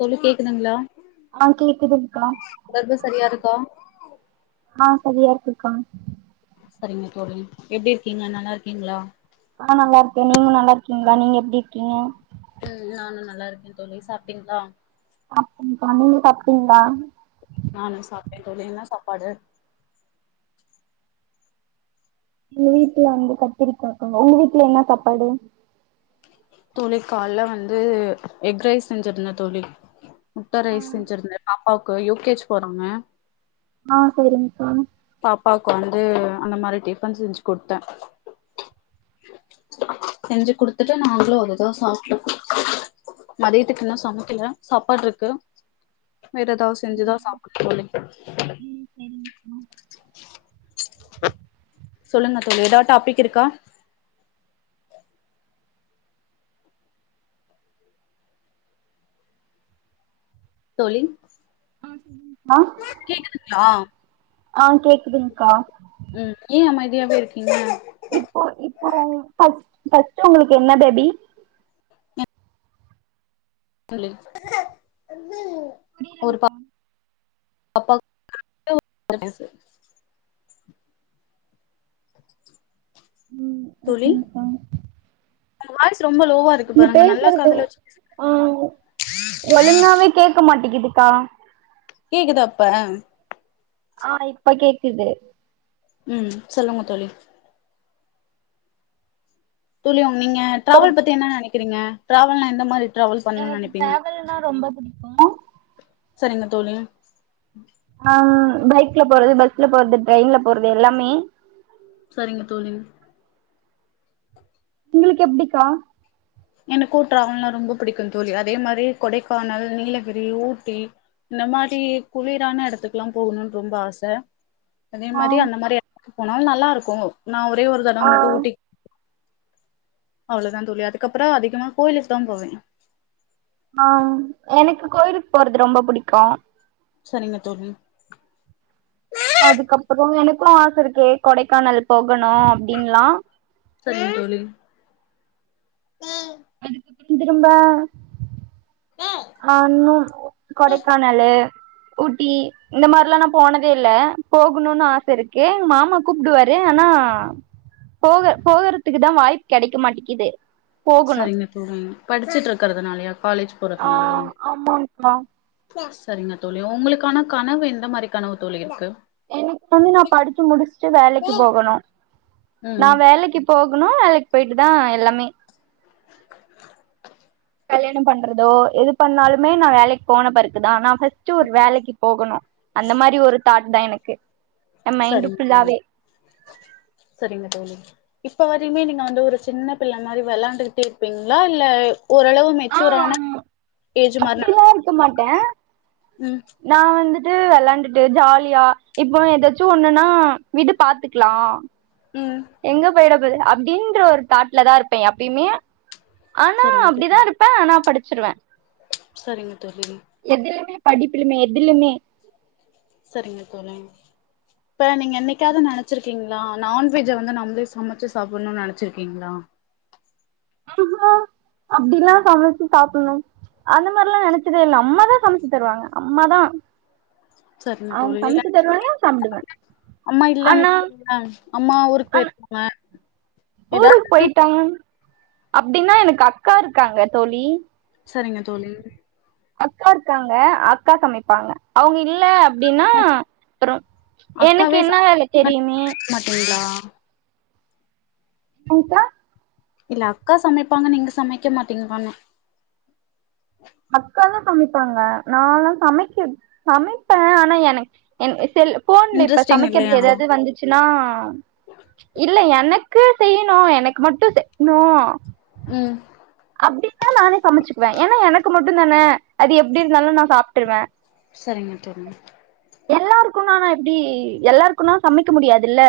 தோழி கேக்குதுங்களா ஆ கேக்குதுங்க்கா தொடர்பு சரியா இருக்கா ஆ சரியா இருக்குக்கா சரிங்க தோழி எப்டி இருக்கீங்க நல்லாருக்கீங்களா நா நல்லா இருக்கே நீங்க நல்லா இருக்கீங்களா நீங்க எப்டி இருக்கீங்க ம் நானு நல்லா இருக்கே தோழி சாப்டிங்களா சாப்டேக்கா நீங்க சாப்டீங்களா நானு சாப்ட்டே தோழி என்ன சாப்பாடு எங்க வீட்ல வந்து கத்திரிக்காக்கா உங்க வீட்ல என்ன சாப்பாடு தோழி கால்ல வந்து எக் ரைஸ் செஞ்சிருந்தே தோழி முட்ட ஆ ரைஸ் செஞ்சிருந்தே பாப்பாவுக்கு யூ கே ஜி போறாங்க ஆ சேரிங்க்கா பாப்பாக்கு வந்து அந்த மாரி டிபன் செஞ்சு கொடுத்தே செஞ்சு குடுத்துட்டு நாங்களு அதுதா சாப்ட்டோ மதியத்துக்கு இன்னு சமக்கல சாப்பாட்ருக்கு வேற ஏதாது செஞ்சுதா சாப்ட்னு தோழி ம் சரிங்க்கா சொல்லுங்க தோழி ஏதா டாபிக் இருக்கா தோழி அ கேக்குதுங்களா ஆ கேக்குதுங்க்கா ம் ஏ அமைதியாவே இருக்கீங்க இப்போ இப்போ ஃபஸ்ட் ஃபஸ்ட் உங்களுக்கு என்ன டடி சொல்லு ஒரு ப பாப்பா [inaudible] ம் தோழி ஓகேங்க்கா வாய்ஸ் ரொம்ப லோவா இருக்கு பாருங்க நல்லா காதுல வச்சி ம் ஒழுங்காவே கேக்க மாட்டேங்குதுக்கா கேக்குதா இப்ப ஆ இப்ப கேக்குது ம் சொல்லுங்க தோழி தோழி நீங்க ஒரு டிராவல் பத்தி என்ன நெனைக்கிறீங்க டிராவல்னா எந்த மாரி டிராவல் பண்ணணும்னு எனக்கு நெனைப்பீங்க டிராவல்னா ரொம்ப புடிக்கு சரிங்க தோழி ஆ பைக்ல போறது பஸ்ல போறது ட்ரெயின்ல போறது எல்லாமே சரிங்க தோழி உங்களுக்கு எப்டிக்கா எனக்கு ட்ராவல்னா ரொம்ப பிடிக்கு தோழி அதே மாரி கொடைக்கானல் நீலகிரி ஊட்டி இந்த மாரி குளிரான எடத்துக்கல்லா போகணுனு ரொம்ப ஆச அதே ஆ மாரி அந்த மாரி ஏடத்துக்கு போனாலு நல்லாருக்கு நா ஒரே ஒரு தடவ ஆ மட்டு ஊட்டிக் அவ்ளதா தோழி அதுக்கப்பற அதிகமா கோயிலுக்கு தா போவே ஆ எனக்கு கோயிலுக்கு போறது ரொம்ப புடிக்கு சரிங்க தோழி அதுக்கப்பறோ எனக்கு ஆச இருக்கு கொடைக்கானல் போகணு அப்படின்லா சரிங் தோழி அதுக்கு திருந்திருந்தா அ இன்னு கொடைக்கானலு ஊட்டி இந்த மாரிலா நா போனதே இல்ல போகணுனு ஆச இருக்கு எங்க மாமா கூப்புடுவாரு ஆனா போக போகறதுக்கு தா வாய்ப்பு கெடைக்க மாட்டேங்குது சரிங்க தோழி படிச்சிட்டுருக்கிறதுனாலயா காலேஜ் ஆ போறதுனாலயா ஆமாங்க்கா சரிங்க தோழி உங்களுக்கான கனவு எந்த மாரி கனவு தோழி இருக்கு எனக்கு வந்து நா படிச்சி முடிச்சிட்டு வேலைக்கு போகணு நா ம் வேலக்கி போகணு வேலைக்கு போயிட்டு தா எல்லாமே கல்யாணம் பண்றதோ எது பண்ணாலுமே நா வேலைக்கு போன பெறகுதா ஆனா ஃபஸ்ட் ஒரு வேலைக்கு போகணு அந்த மாரி ஒரு தாட் தா எனக்கு எ மைண்டு சரிங் தோழி ஃபுல்லாவே சரிங்க தோழி இப்ப வரையுமே நீங்க வந்து ஒரு சின்ன பிள்ள மாரி விளையாண்டுகிட்டே இருப்பீங்களா இல்ல ஓரளவு மெச்சூரானா ஏஜ் மாதிரி அப்டிலா இருக்க மாட்டே நடந்துப்பிங்கலா உம் நா வந்துட்டு வெளையாண்டுட்டு ஜாலியா இப்போ ஏதாச்சும் ஒண்ணுன்னா விடு பாத்துக்கலாம் உம் எங்க போயிட போது அப்டின்ற ஒரு தாட்டுல தா இருப்பேன் எப்பையுமே ஆனா சரிங்க தோழி அப்டிதான் இருப்ப ப்பேன் ஆனா படிச்சிருவேன் சரிங்க தோழி எதிலுமே படிப்பிலுமே எதிலுமே சரிங்க தோழி இப்ப நீங்க என்னைக்காவது நெனைச்சிருக்கீங்களா நான்வெஜ்ஜை வந்து நம்மளே சமைச்சி சாப்பிடணும்னு நெனைச்சிருக்கீங்களா அஹ அப்டிலாம் சமைச்சி சாப்டணும் அந்த மாரி எல்லாம் நினைச்சதே இல்ல அம்மாதா சமைச்சி தருவாங்க அம்மாதா சரிங்க அவுங்க தோழி இல்ல சமச்சி தருவாங்க சாப்டுவே அம்மா இல்லனு ஆனா சொன்னா அம்மா ஊருக்கு போயிருக்காங்க ஊருக்கு ஏதாவது போய்ட்டாங்க அப்டின்னா எனக்கு அக்காருக்காங்க தோழி சரிங்க தோழி அக்காருக்காங்க அக்கா சமைப்பாங்க அவுங்க இல்ல அப்டின்னா அப்றோ எனக்கு இன்ன வேல தெரியுமே மாட்டீங்ளா சம்சா இல்ல அக்கா சமைப்பாங்க நீங்க சமைக்க மாட்டீங்க தான அக்கால்லா சமைப்பாங்க நாளா சமைக்க சமைப்பேன் ஆனா எனக்கு என்ன செல்லுஃ போன்ல இப்ப இன்ட்ரெஸ்டிங் சமைக்கிறது இல்லையா ஏதாது வந்து ச்சினா இல்ல எனக்கு செய்யினு எனக்கு மட்டு செய்யினு உம் அப்டினா நானே சமச்சுக்குவன் ஏன்னா எனக்கு மட்டுந்தான அது எப்டி இருந்தாலு நா சாப்டுருவேன் சரிங்க தோழி எல்லாருக்கும் நானா இப்டி எல்லாருக்கும்னா சமைக்க முடியாதுல்ல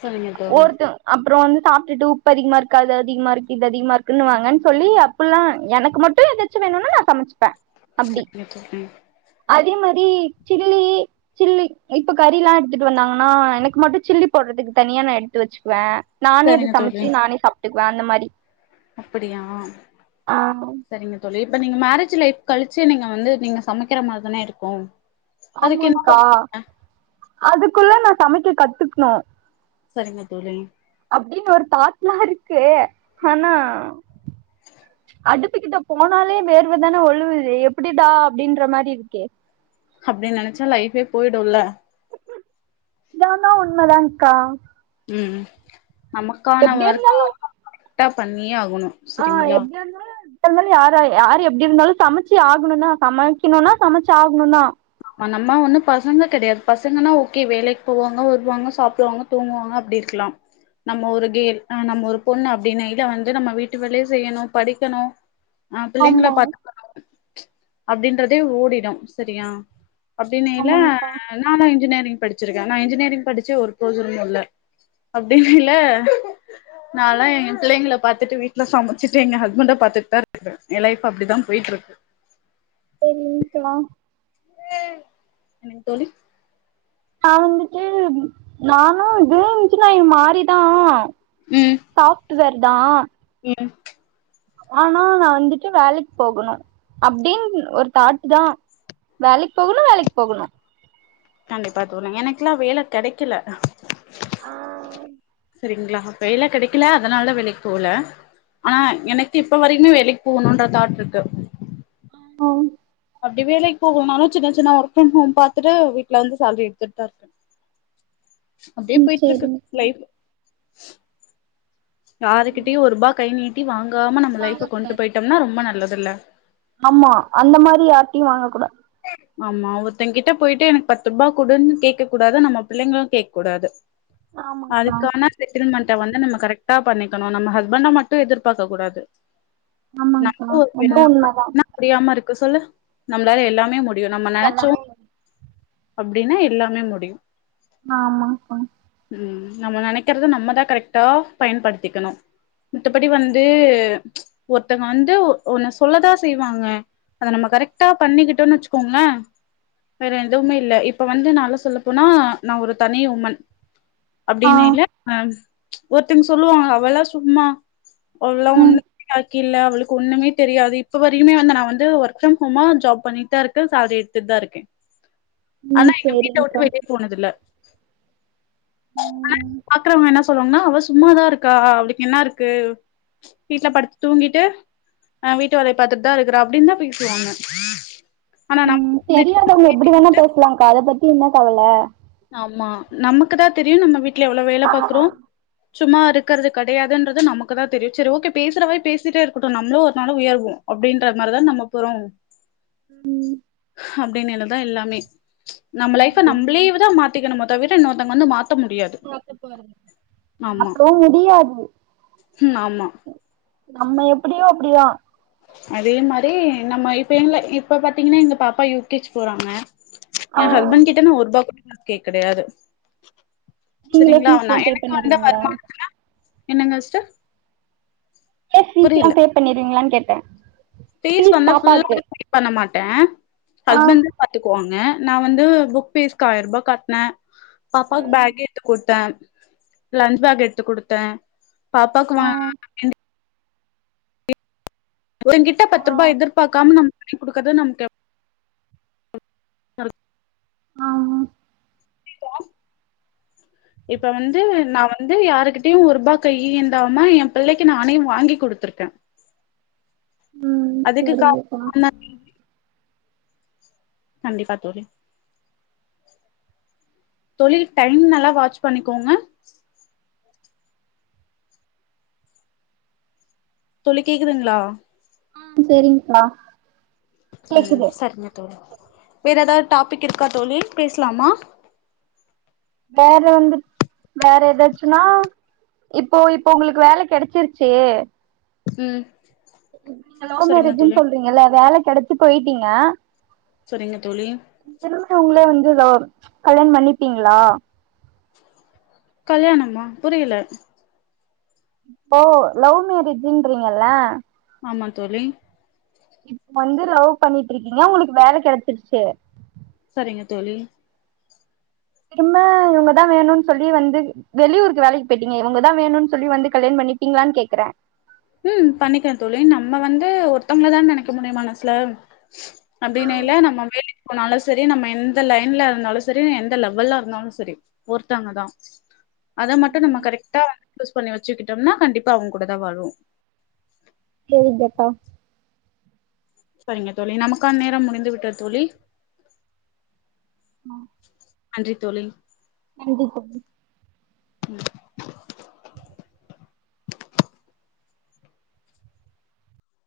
சரிங்க தோழி ஒருத்தர் அப்புறோ வந்து சாப்பிட்டுட்டு உப்பு அதிகமா இருக்கு அது அதிகமா இருக்கு இது அதிகமா இருக்குன்னு வாங்கன்னு சொல்லி இப்பல்லாம் எனக்கு மட்டும் எதாச்சும் வேணும்னு நா சமச்சுப்பே சரிங்க தோழி அதே மாரி சில்லி சில்லி இப்ப கறி எல்லாம் எடுத்துட்டு வந்தாங்கன்னா எனக்கு மட்டும் சில்லி போடுறதுக்கு தனியா நா எடுத்து வச்சிக்குவேன் நானே அது சரிங்க சமச்சு நானே சாப்டுக்குவேன் அந்த மாரி அப்டியா ஆ சரிங்க தோழி இப்ப நீங்க மேரேஜ் லைப் கழிச்சு நீங்க வந்து நீங்க சமைக்கிற மாரி தான இருக்கும் ஆமாங்கா அதுக்குள்ள நா சமைக்க கத்துக்குணு சரிங்க தோழி அப்டின் ஒரு தாட்லா இருக்கு ஆனா அடுப்பு கிட்ட போனாலே வேர்வதான ஒழுவுது எப்டிடா அப்டின்ற மாரி இருக்கே அப்டி நெனச்சா லைஃபே போயிடுல்ல இது ஆனா உண்மதாங்க்கா உம் நமக்கான எப்டி இருந்தா ஒர்க்க கரெக்டா பண்ணியே ஆகணு ஆ சரிங்களா எப்டி அந்த [unintelligible] யாரா யார் எப்டி இருந்தாலு சமச்சி ஆகணுனா சமைக்கணுனா சமச்சு ஆகணுனா ஆமா நம்ம ஒன்னு பசங்க கெடையாது பசங்கன்னா ஓகே வேலைக்கு போவாங்க வருவாங்க சாப்டுவாங்க தூங்குவாங்க அப்டிருக்லாம் நம்ம ஒரு கேல் அ நம்ம ஒரு பொண்ணு அப்டின்னு இத வந்து நம்ம வீட்டு வேலயு செய்யணு படிக்கணு ஆ பிள்ளைங்கள ஆமா பாத்துக்கனு அப்டின்றதே ஓடிடு செரியா அப்டின்னைல ஆமாங்க்கா நானு இன்ஜினியரிங் படிச்சிருக்கே நா இன்ஜினியரிங் படிச்சி ஒரு ப்ரோஜனமு இல்ல அப்டின்னைல நாலா எ பிள்ளைங்கள பாத்துட்டு வீட்ல சமச்சிட்டு எங்க ஹஸ்பண்ட பாத்துட்டுதா இருக்கே என்லைஃப் அப்டிதா போயிட்டுருக்கு பண்ணி இருக்கலாம் என்னங் தோழி நா வந்துட்டு நானு பி ஏ இன்ஜினியரிங் மாறி தா ம் சாப்ட்வேர்தா ம் ஆனா நா வந்துட்டு வேலைக் போகணு அப்டின்னு ஒரு தாட்டுதா வேலைக் போகணு வேலைக் போகணு கண்டிப்பா தோழி எனக்குலா வேல கெடக்கில ஆம் சேரிங்ளா வேல கெடக்கில அதனாலதா வேலைக்கு போல ஆனா எனக்கு இப்ப வரைக்குமே வேலைக் போகணுன்ற தாட்ருக்கு ஆம் அப்டி வேலைக் போகலனாலு சின்ன சின்ன ஒர்க் ஃப்ரம் ஹோம் பாத்துட்டு வீட்ல இருந்து ஸேல்ட்ரி எடுத்துட்தா இருக்கே அப்டியே ம் பேயிட்டு இருக்கு சேரிங்கக்கா லைஃப் யாருகிட்டயு ஒருபா கை நீட்டி வாங்காம நம்ம லைஃப்ப கொண்டு போய்ட்டோம்னா ரொம்ப நல்லதுல ஆமா அந்த மாரி யார்ட்டையு வாங்க கூடா ஆமா ஒருத்தங்கிட்ட போய்ட்டு எனக்கு பத்து ரூபா குடுன்னு கேக்க கூடாது நம்ம பிள்ளைங்களு கேக் கூடாது ஆமாக்கா அதுக்கான செட்டில்மெண்ட்ட வந்து நம்ம கரெக்டா பண்ணிக்கனு நம்ம ஹஸ்பண்ட மட்டு எதிர்பாக்க கூடாது ஆமாங்க்கா அது உண்மதா [inaudible] அப்டியாம இருக்கு சொல்லு நம்ளாலே எல்லாமே முடியு நம்ம நெனச்சோ அப்டின்னா எல்லாமே முடியு ஆமாக்கா ம் நம்ம நெனைக்கறத நம்மதா கரெக்டா பயன்படுத்திக்கனு மித்தபடி வந்து ஒர்த்தங்க வந்து ஒ ஒன்ன சொல்லதா செய்வாங்க அத நம்ம கரெக்ட்டா பண்ணிக்கிட்டோன் வச்சுக்கோங்ளே வேற எதுவுமே இல்ல இப்ப வந்து நாலா சொல்ல போனா நா ஒரு தனி உமன் ஆ அப்டின்னைல ஆ ஒருத்தங் சொல்லுவாங்க அவளா சும்மா அவளா ம் ஒண்ணுக்குமே லாயக்கில்ல அவளுக் ஒண்ணுமே தெரியாது இப்ப வரியுமே வந்து நா வந்து ஒர்க் ஃப்ரம் ஹோமா ஜாப் பண்ணிட்தா இருக்கே சேல்ரி எடுத்துட்தா இருக்கே ஆனா ம் எங்க வீட்ட சேரிங்க்கா உட்டு வெளிய போனதில்ல ஆனா ம் பாக்றவங்க என்ன சொல்லுவாங்ன்னா அவ சும்மாதா இருக்கா அவளுக்கு என்னா இருக்கு வீட்ல படுத்து தூங்கிட்டு ஆ வீட்டு வேலய பாத்துட்தா இருக்குற அப்டின்தா பேசுவாங்க ஆனா நம் ம் தெரியாதவங்க எப்டி வேணா பேச்லாக்கா அத பத்தி என்ன கவல ஆமா நமக்குதா தெரியு நம்ம வீட்ல எவ்ளோ வேல ஆ ஆ பாக்குறோ சும்மா இருக்றது கெடயாதுன்றது நமக்கு தா தெரியு செரி ஓகே பேசுற வாய் பேசிட்டே இருக்கட்டு நம்மளு ஒரு நாளு உயர்வோ அப்டின்ற மாரிதா நம்ம போறோ ம் அப்டின்னேலதா எல்லாமே நம்ம லைஃப சேரிங் நம்லே வந் தோ மாத்திக்கனு மொத விட இன்னொர்த்தங்க வந்து மாத்த முடியாது ஆமா மாத்தவு முடியாது ம் ஆமா நம்ம எப்டியோ அப்டிதா அதே மாரி நம்ம இப்ப இல்ல இப்ப பாத்தீங்கன்னா எங்க பாப்பா யூ. கே ஜி போறாங்க ஆ ஏ ஹஸ்பண்ட் கிட்ட நா ஒருபா கூட கேக் கெடயாது நீங்களே சரிங்ளா அனா ஃபீஸ்லா பே எனக்கு வந்த பண்ணிருவீங்களா வருமானத்ல என்னங்கஸ்டர் பஸ் ஃபீஸ்லா பே பண்ணிர்வீங்ளானு கேட்டே ஃபீஸ் வந்து ஃபுல்லா பே பண்ண மாட்டே ஆ ஹஸ்பண்டு பாத்துக்குவாங்க நான் வந்து புக் பீஸ்கு ஆய்ரூபா கட்னே பாப்பாக்கு ம் பேக் எட்த்து குடுத்தே லன்ச் பேக் எடுத்து குடுத்தே பாப்பாக்கு வா ஆ ஒங்கிட்ட பத்து ஆ ருபா எதிர்பாக்காம நம் பண்ணி குடுக்றது நம்கு ஆ இப்ப வந்து நா வந்து யாருகிட்டயு ஒரு ருபா கையே ஏந்தாம ஏ புள்ளைக்கு நானே வாங்கி குடுத்துர்க்கே ம் அதுக்கு செரிங்கப்பா காரணோ [inaudible] கண்டிப்பா தோழி தொழில் டைம் நல்லா வாட்ச் பண்ணிகோங்க தோழி கேக்குதுங்ளா ஆ செரிங்க்கா ம் கேக்குது சரிங்க தோழி வேற ஏதா டாபிக் இருக்கா தோழி பேஸ்லாமா வேற வந்து வேற ஏதாச்சுன்னா இப்போ இப்போ உங்களுக்கு வேல கெடச்சிருச்சு. ம் நீங்க சரிங்க லவ்மேரேஜ்ன்னு தோழி சொல்றீங்கள்ல வேல கெடச்சு போய்ட்டீங்க. சரிங்க தோழி. திரும்ப உங்களே வந்து லவ் கல்யாணோ பண்ணீப்பீங்களா? கல்யாணமா புரியல. ஓ லவ் மேரேஜ்ன்றீங்களா ஆமா தோழி இப்ப வந்து லவ் பண்ணிட்டு இருக்கீங்க உங்களுக்கு வேலை கெடச்சிருச்சு சரிங்க தோழி. திரும்ப இவங்கதா வேணும்னு சொல்லி வந்து வெளியூர்க்கு வேலைக்கி போயிட்டீங்க இவங்கதா வேணும்னு சொல்லி வந்து கல்யாணோ பண்ணிப்பீங்களான்னு கேக்குறேன் ம் பண்ணிக்குவேன் தோழி நம்ம வந்து ஒருத்தங்கள தான நெனக்க முடியும் மனசுல. அப்டின்னேல்ல நம்ம வேலைக்கு போனாலும் [inaudible] சரி நம்ம எந்த லைன்ல இருந்தாலு சரி எந்த லெவல்ல இருந்தாலு சரி ஒர்த்தங்கதா அத மட்டு நம்ம கரெக்டா யூஸ் பண்ணி வச்சிகிட்டோம்னா கண்டிப்பா அவுங் கூடதா வாழ்வோ [unintelligible] அக்கா சரிங்க தோழி நமக்கான நேரோ முடிந்து விட்டது தோழி ம் நன்றி தோழி வுடு தோழி ம்